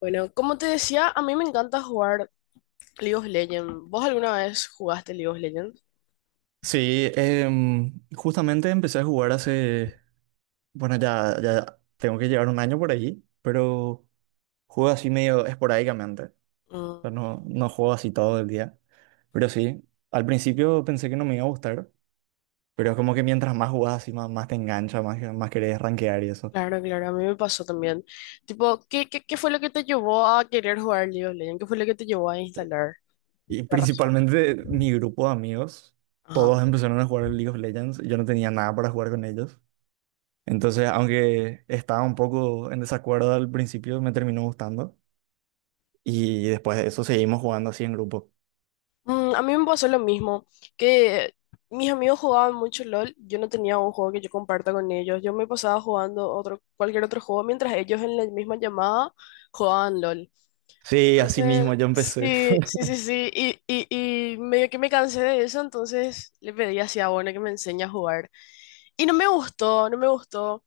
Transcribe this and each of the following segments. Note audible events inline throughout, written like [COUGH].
Bueno, como te decía, a mí me encanta jugar League of Legends. ¿Vos alguna vez jugaste League of Legends? Sí, justamente empecé a jugar hace, bueno, ya tengo que llevar un año por ahí, pero juego así medio esporádicamente, o Mm, sea, no juego así todo el día, pero sí, al principio pensé que no me iba a gustar, pero es como que mientras más jugás así, más te engancha, más querés rankear y eso. claro, claro, a mí me pasó también. Tipo, ¿qué fue lo que te llevó a querer jugar League of Legends? ¿Qué fue lo que te llevó a instalar Y esta razón? principalmente mi grupo de amigos, Ajá. todos empezaron a jugar el League of Legends, y yo no tenía nada para jugar con ellos, entonces aunque estaba un poco en desacuerdo al principio, me terminó gustando. Y después de eso seguimos jugando así en grupo. Mm, a mí me pasó lo mismo, que mis amigos jugaban mucho LOL, yo no tenía un juego que yo comparta con ellos, yo me pasaba jugando otro, cualquier otro juego mientras ellos en la misma llamada jugaban LOL. Sí, así Entonces, mismo yo empecé. sí, [LAUGHS] sí, sí, sí, y medio que me cansé de eso, entonces le pedí así a Bona que me enseñe a jugar. Y no me gustó, no me gustó.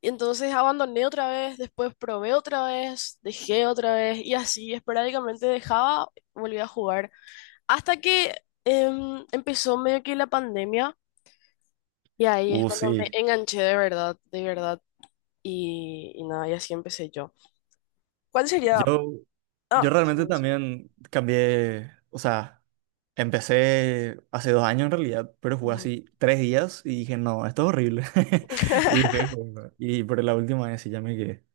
Y entonces abandoné otra vez, después probé otra vez, dejé otra vez, y así esporádicamente dejaba, volví a jugar. Hasta que empezó medio que la pandemia, y ahí es cuando me sí. enganché de verdad, y nada, y así empecé yo. ¿Cuál sería? Yo, yo Ah, realmente eso. también cambié, o sea, empecé hace dos años en realidad, pero jugué Ujú. así tres días y dije, no, esto es horrible. [LAUGHS] Y dije, [LAUGHS] "Bueno", y por la última vez sí ya me quedé.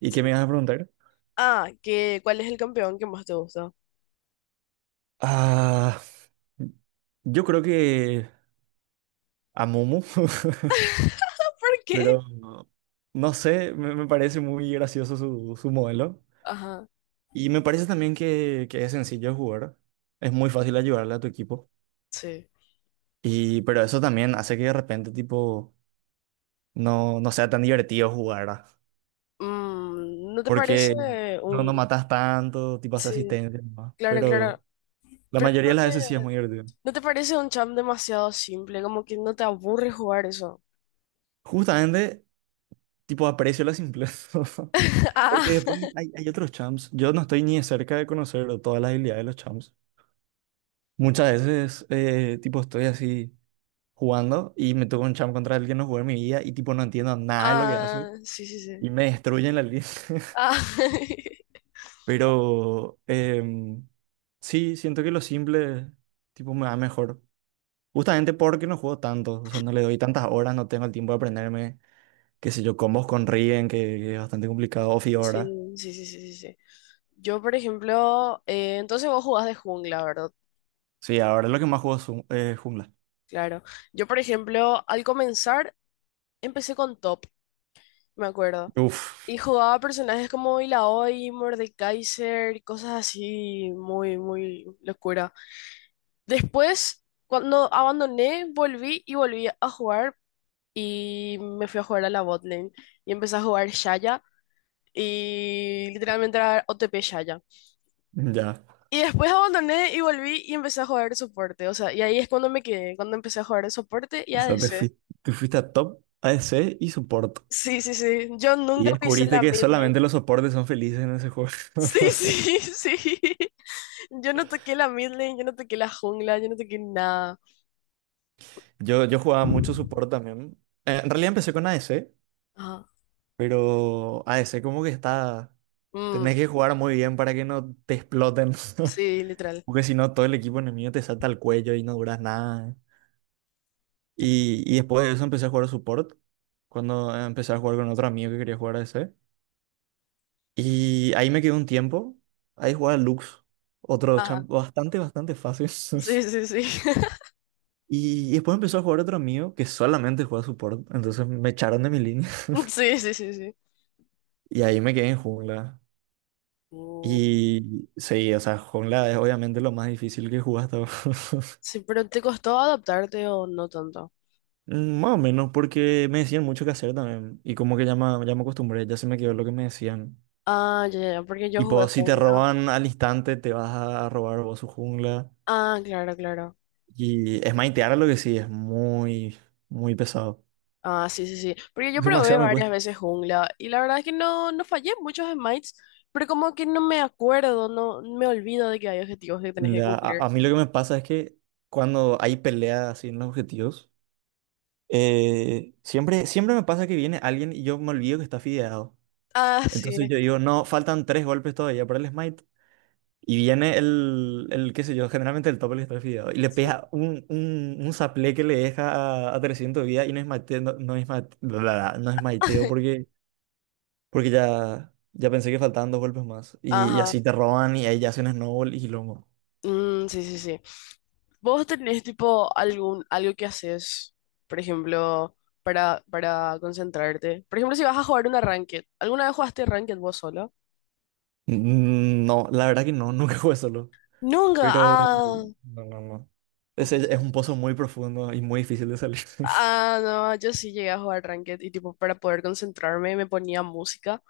¿Y qué me ibas a preguntar? Ah, que, ¿cuál es el campeón que más te gusta? [LAUGHS] Ah, yo creo que a Momo, [LAUGHS] ¿Por qué? pero no sé, me parece muy gracioso su modelo. Ajá, Y me parece también que es sencillo jugar. Es muy fácil ayudarle a tu equipo. sí. Y, pero eso también hace que de repente, tipo, no sea tan divertido jugar, ¿verdad? Mm, ¿no te parece Porque no, un... no matas tanto, tipo, haces Sí, asistencia nomás. claro, claro. Pero la Pero mayoría de las veces sí es muy divertido. ¿no te parece un champ demasiado simple? Como que no te aburre jugar eso. Justamente, tipo, aprecio la simpleza. [LAUGHS] [LAUGHS] Ah, Porque después hay otros champs. Yo no estoy ni de cerca de conocer todas las habilidades de los champs. Muchas veces, tipo, estoy así, jugando y me tocó un champ contra el que no jugué en mi vida y tipo no entiendo nada de lo que hace ah, sí, sí, sí. y me destruyen la línea. [LAUGHS] Ah, [LAUGHS] Pero sí, siento que lo simple tipo me va mejor. Justamente porque no juego tanto, o sea, no le doy tantas horas, no tengo el tiempo de aprenderme, qué sé yo, combos con Riven, que es bastante complicado, o sí, Fiora. sí, sí, sí, sí, sí. Yo, por ejemplo, entonces vos jugás de jungla, ¿verdad? Sí, ahora lo que más juego es jungla. Claro. Yo, por ejemplo, al comenzar, empecé con top, me acuerdo. Y Uf, jugaba personajes como Illaoi, Mordekaiser y cosas así, muy, muy locura. Después, cuando abandoné, volví y volví a jugar y me fui a jugar a la botlane y empecé a jugar Shaya y literalmente era OTP Shaya. ya. Y después abandoné y volví y empecé a jugar soporte, o sea, y ahí es cuando me quedé, cuando empecé a jugar de soporte y O sea, ADC. Te fuiste a top, ADC y soporte. Sí, sí, sí, yo Y nunca pisé descubriste la que mid lane. solamente los soportes son felices en ese juego. [LAUGHS] Sí, sí, [LAUGHS] sí. Yo no toqué la mid lane, yo no toqué la jungla, yo no toqué nada. Yo jugaba mucho support también. En realidad empecé con ADC, Ajá. pero ADC como que está... Tenés Mm, que jugar muy bien para que no te exploten. sí, literal. [LAUGHS] Porque si no, todo el equipo enemigo te salta al cuello y no duras nada. Y después de eso empecé a jugar a support. Cuando empecé a jugar con otro amigo que quería jugar a ADC. Y ahí me quedé un tiempo. Ahí jugaba Lux. Otro Ajá. champ bastante fácil. Sí, sí, sí. [LAUGHS] [LAUGHS] Y después empezó a jugar otro amigo que solamente juega support. Entonces me echaron de mi línea. Sí, sí, sí, sí. Y ahí me quedé en jungla. Mm, Y sí, o sea, jungla es obviamente lo más difícil que jugué hasta ahora. [LAUGHS] sí, pero ¿te costó adaptarte o no tanto? Mm, más o menos, porque me decían mucho que hacer también. Y como que ya me acostumbré, ya se me quedó lo que me decían. Ah, ya, ya, ya, porque yo Y jugué pues, si te jungla. roban al instante, te vas a robar vos su jungla. Ah, claro, claro. Y es maitear lo que sí, es muy pesado. Ah, sí, sí, sí. Porque yo probé Demasiado me varias cuesta. veces jungla y la verdad es que no, no fallé muchos smites, pero como que no me acuerdo, no me olvido de que hay objetivos que tenés que Ya, cumplir. A mí lo que me pasa es que cuando hay peleas así en los objetivos, siempre me pasa que viene alguien y yo me olvido que está fideado. Ah, Entonces sí. yo digo, no, faltan tres golpes todavía para el smite. Y viene el qué sé yo, generalmente el tope está fideado. Y le Sí. pega un saplé que le deja a 300 vida y no es mateo no, no esmaiteo [LAUGHS] porque, ya pensé que faltaban dos golpes más. Y Ajá, así te roban y ahí ya hacen snowball y lomo. mm, sí, sí, sí. ¿Vos tenés tipo algún, algo que haces, por ejemplo, para concentrarte? Por ejemplo, si vas a jugar una ranked, ¿alguna vez jugaste ranked vos solo? Mm, no, la verdad que no, [LAUGHS] nunca jugué solo. Nunca. Pero Ah, no. Ese es un pozo entonces- muy profundo y muy difícil de salir. [LAUGHS] ah, no, yo sí llegué a jugar ranked y tipo para poder concentrarme me ponía música.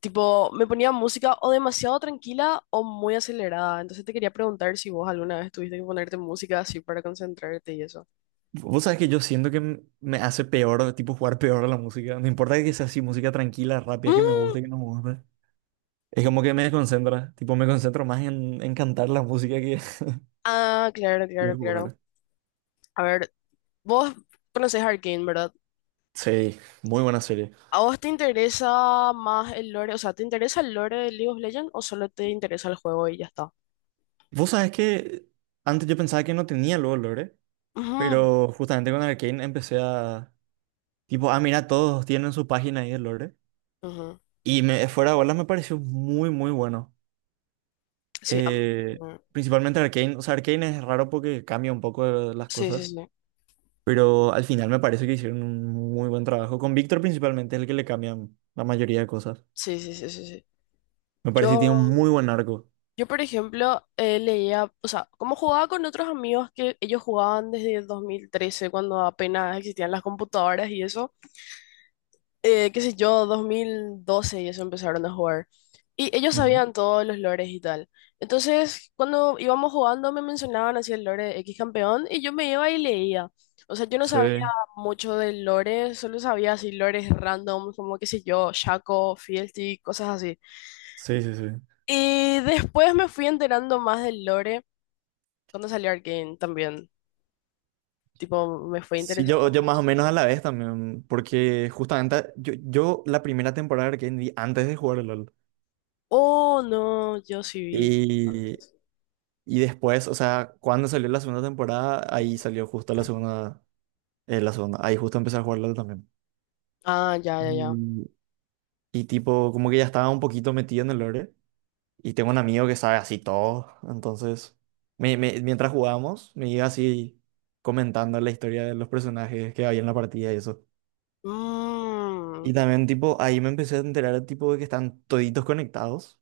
Tipo, me ponía música o demasiado tranquila o muy acelerada. Entonces te quería preguntar si vos alguna vez tuviste que ponerte música así para concentrarte y eso. Vos sabés que yo siento que me hace peor, tipo jugar peor a la música. No importa que sea así, música tranquila, rápida, que me Mm, guste, que no me guste. Es como que me desconcentra. Tipo, me concentro más en cantar la música que ah, claro, [LAUGHS] que claro, en claro. jugar. A ver, vos conocés Arcane, ¿verdad? Sí, muy buena serie. ¿A vos te interesa más el lore? O sea, ¿te interesa el lore de League of Legends o solo te interesa el juego y ya está? Vos sabés que antes yo pensaba que no tenía luego lore, Ujú, pero justamente con Arcane tipo, ah, mira, todos tienen su página ahí de lore. ujú. Y fuera de bolas me pareció muy bueno. Sí, Eh, ujú. principalmente Arcane. O sea, Arcane es raro porque cambia un poco las Sí, sí, cosas. sí. Pero al final me parece que hicieron un muy buen trabajo. Con Víctor principalmente es el que le cambian la mayoría de cosas. Sí, sí, sí, sí, sí. Me parece que tiene un Yo, muy buen arco. yo, por ejemplo, leía, o sea, como jugaba con otros amigos que ellos jugaban desde el 2013 cuando apenas existían las computadoras y eso. Eh, qué sé yo, 2012 y eso empezaron a jugar. Y ellos Ujú. sabían todos los lores y tal. Entonces, cuando íbamos jugando, me mencionaban así el lore X campeón y yo me iba y leía. O sea, yo no sabía Sí. mucho del lore, solo sabía así lores random, como qué sé yo, Shaco, Fealty, cosas así. Sí, sí, sí. Y después me fui enterando más del lore cuando salió Arcane también. Tipo, me fue Sí, interesando yo más o más. menos a la vez también, porque justamente yo la primera temporada de Arcane vi antes de jugar al LOL. Oh, no, yo sí vi Y, antes. y después, o sea, cuando salió la segunda temporada, ahí salió justo la segunda, ahí justo empecé a jugar LOL también. Ah, ya, ya, ya. Y, y tipo, como que ya estaba un poquito metido en el lore. Y tengo un amigo que sabe así todo. Entonces, mientras jugábamos, me iba así comentando la historia de los personajes que había en la partida y eso. Mm, Y también, tipo, ahí me empecé a enterar, tipo, de que están toditos conectados.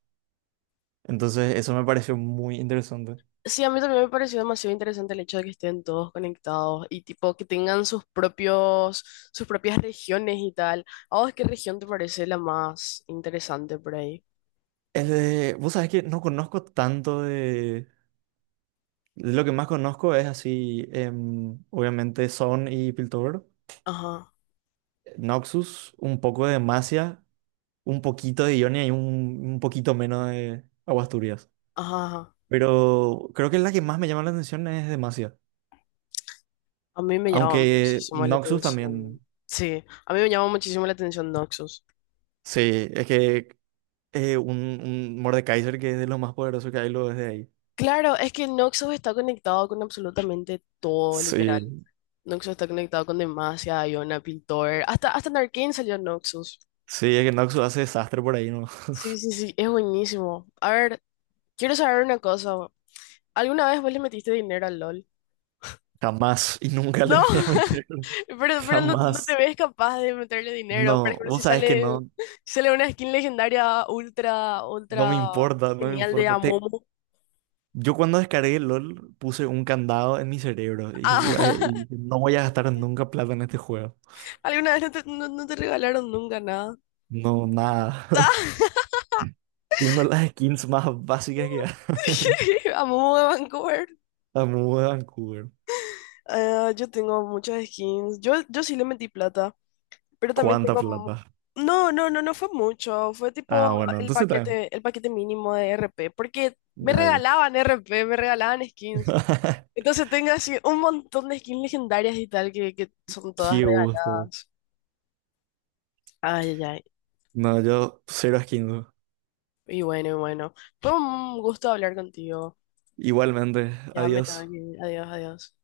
Entonces, eso me pareció muy interesante. sí, a mí también me pareció demasiado interesante el hecho de que estén todos conectados y tipo que tengan sus propios, sus propias regiones y tal. ¿A vos qué región te parece la más interesante por ahí? Vos sabés que no conozco tanto de... De lo que más conozco es así, obviamente, Son y Piltover. Ajá, Noxus, un poco de Demacia, un poquito de Ionia y un poquito menos de Aguasturias. ajá, ajá. Pero creo que la que más me llama la atención es Demacia. A mí me llama Aunque muchísimo la Noxus también. atención. Sí, a mí me llama muchísimo la atención Noxus. Sí, es que un Mordekaiser que es de los más poderosos que hay lo desde ahí. Claro, es que Noxus está conectado con absolutamente todo, literal. Sí, Noxus está conectado con Demacia, Iona, Piltover. Hasta, hasta en Arcane salió Noxus. sí, es que Noxus hace desastre por ahí, ¿no? [LAUGHS] Sí, sí, sí, es buenísimo. A ver, quiero saber una cosa. ¿Alguna vez vos le metiste dinero al LOL? Jamás y nunca le No, voy a [LAUGHS] meter. Pero no, no te Jamás. ves capaz de meterle dinero. Por No, ejemplo, si vos sabés que sale, no, si sale una skin legendaria ultra, no me ultra importa, no me genial de importa. Amomo. Yo cuando descargué LOL puse un candado en mi cerebro y, Ah, y no voy a gastar nunca plata en este juego. [LAUGHS] ¿alguna vez no te, no, no te regalaron nunca nada? No, nada. [LAUGHS] Tengo las skins más básicas que hay. [LAUGHS] Amomo de Vancouver. [LAUGHS] La muda de Vancouver. Yo tengo muchas skins. Yo sí le metí plata. Pero también ¿Cuánta tengo... plata? No, no, no, no fue mucho. Fue Ah, tipo bueno, el entonces también. paquete, el paquete mínimo de RP. Porque me Ya, ya. regalaban RP, me regalaban skins. [LAUGHS] Entonces tengo así un montón de skins legendarias y tal que son todas Qué gusto. regaladas. Ay, ay, ay. No, yo cero skins. Y bueno, y bueno. Fue un gusto hablar contigo. Igualmente, Ya me tengo adiós. que ir. Adiós, adiós.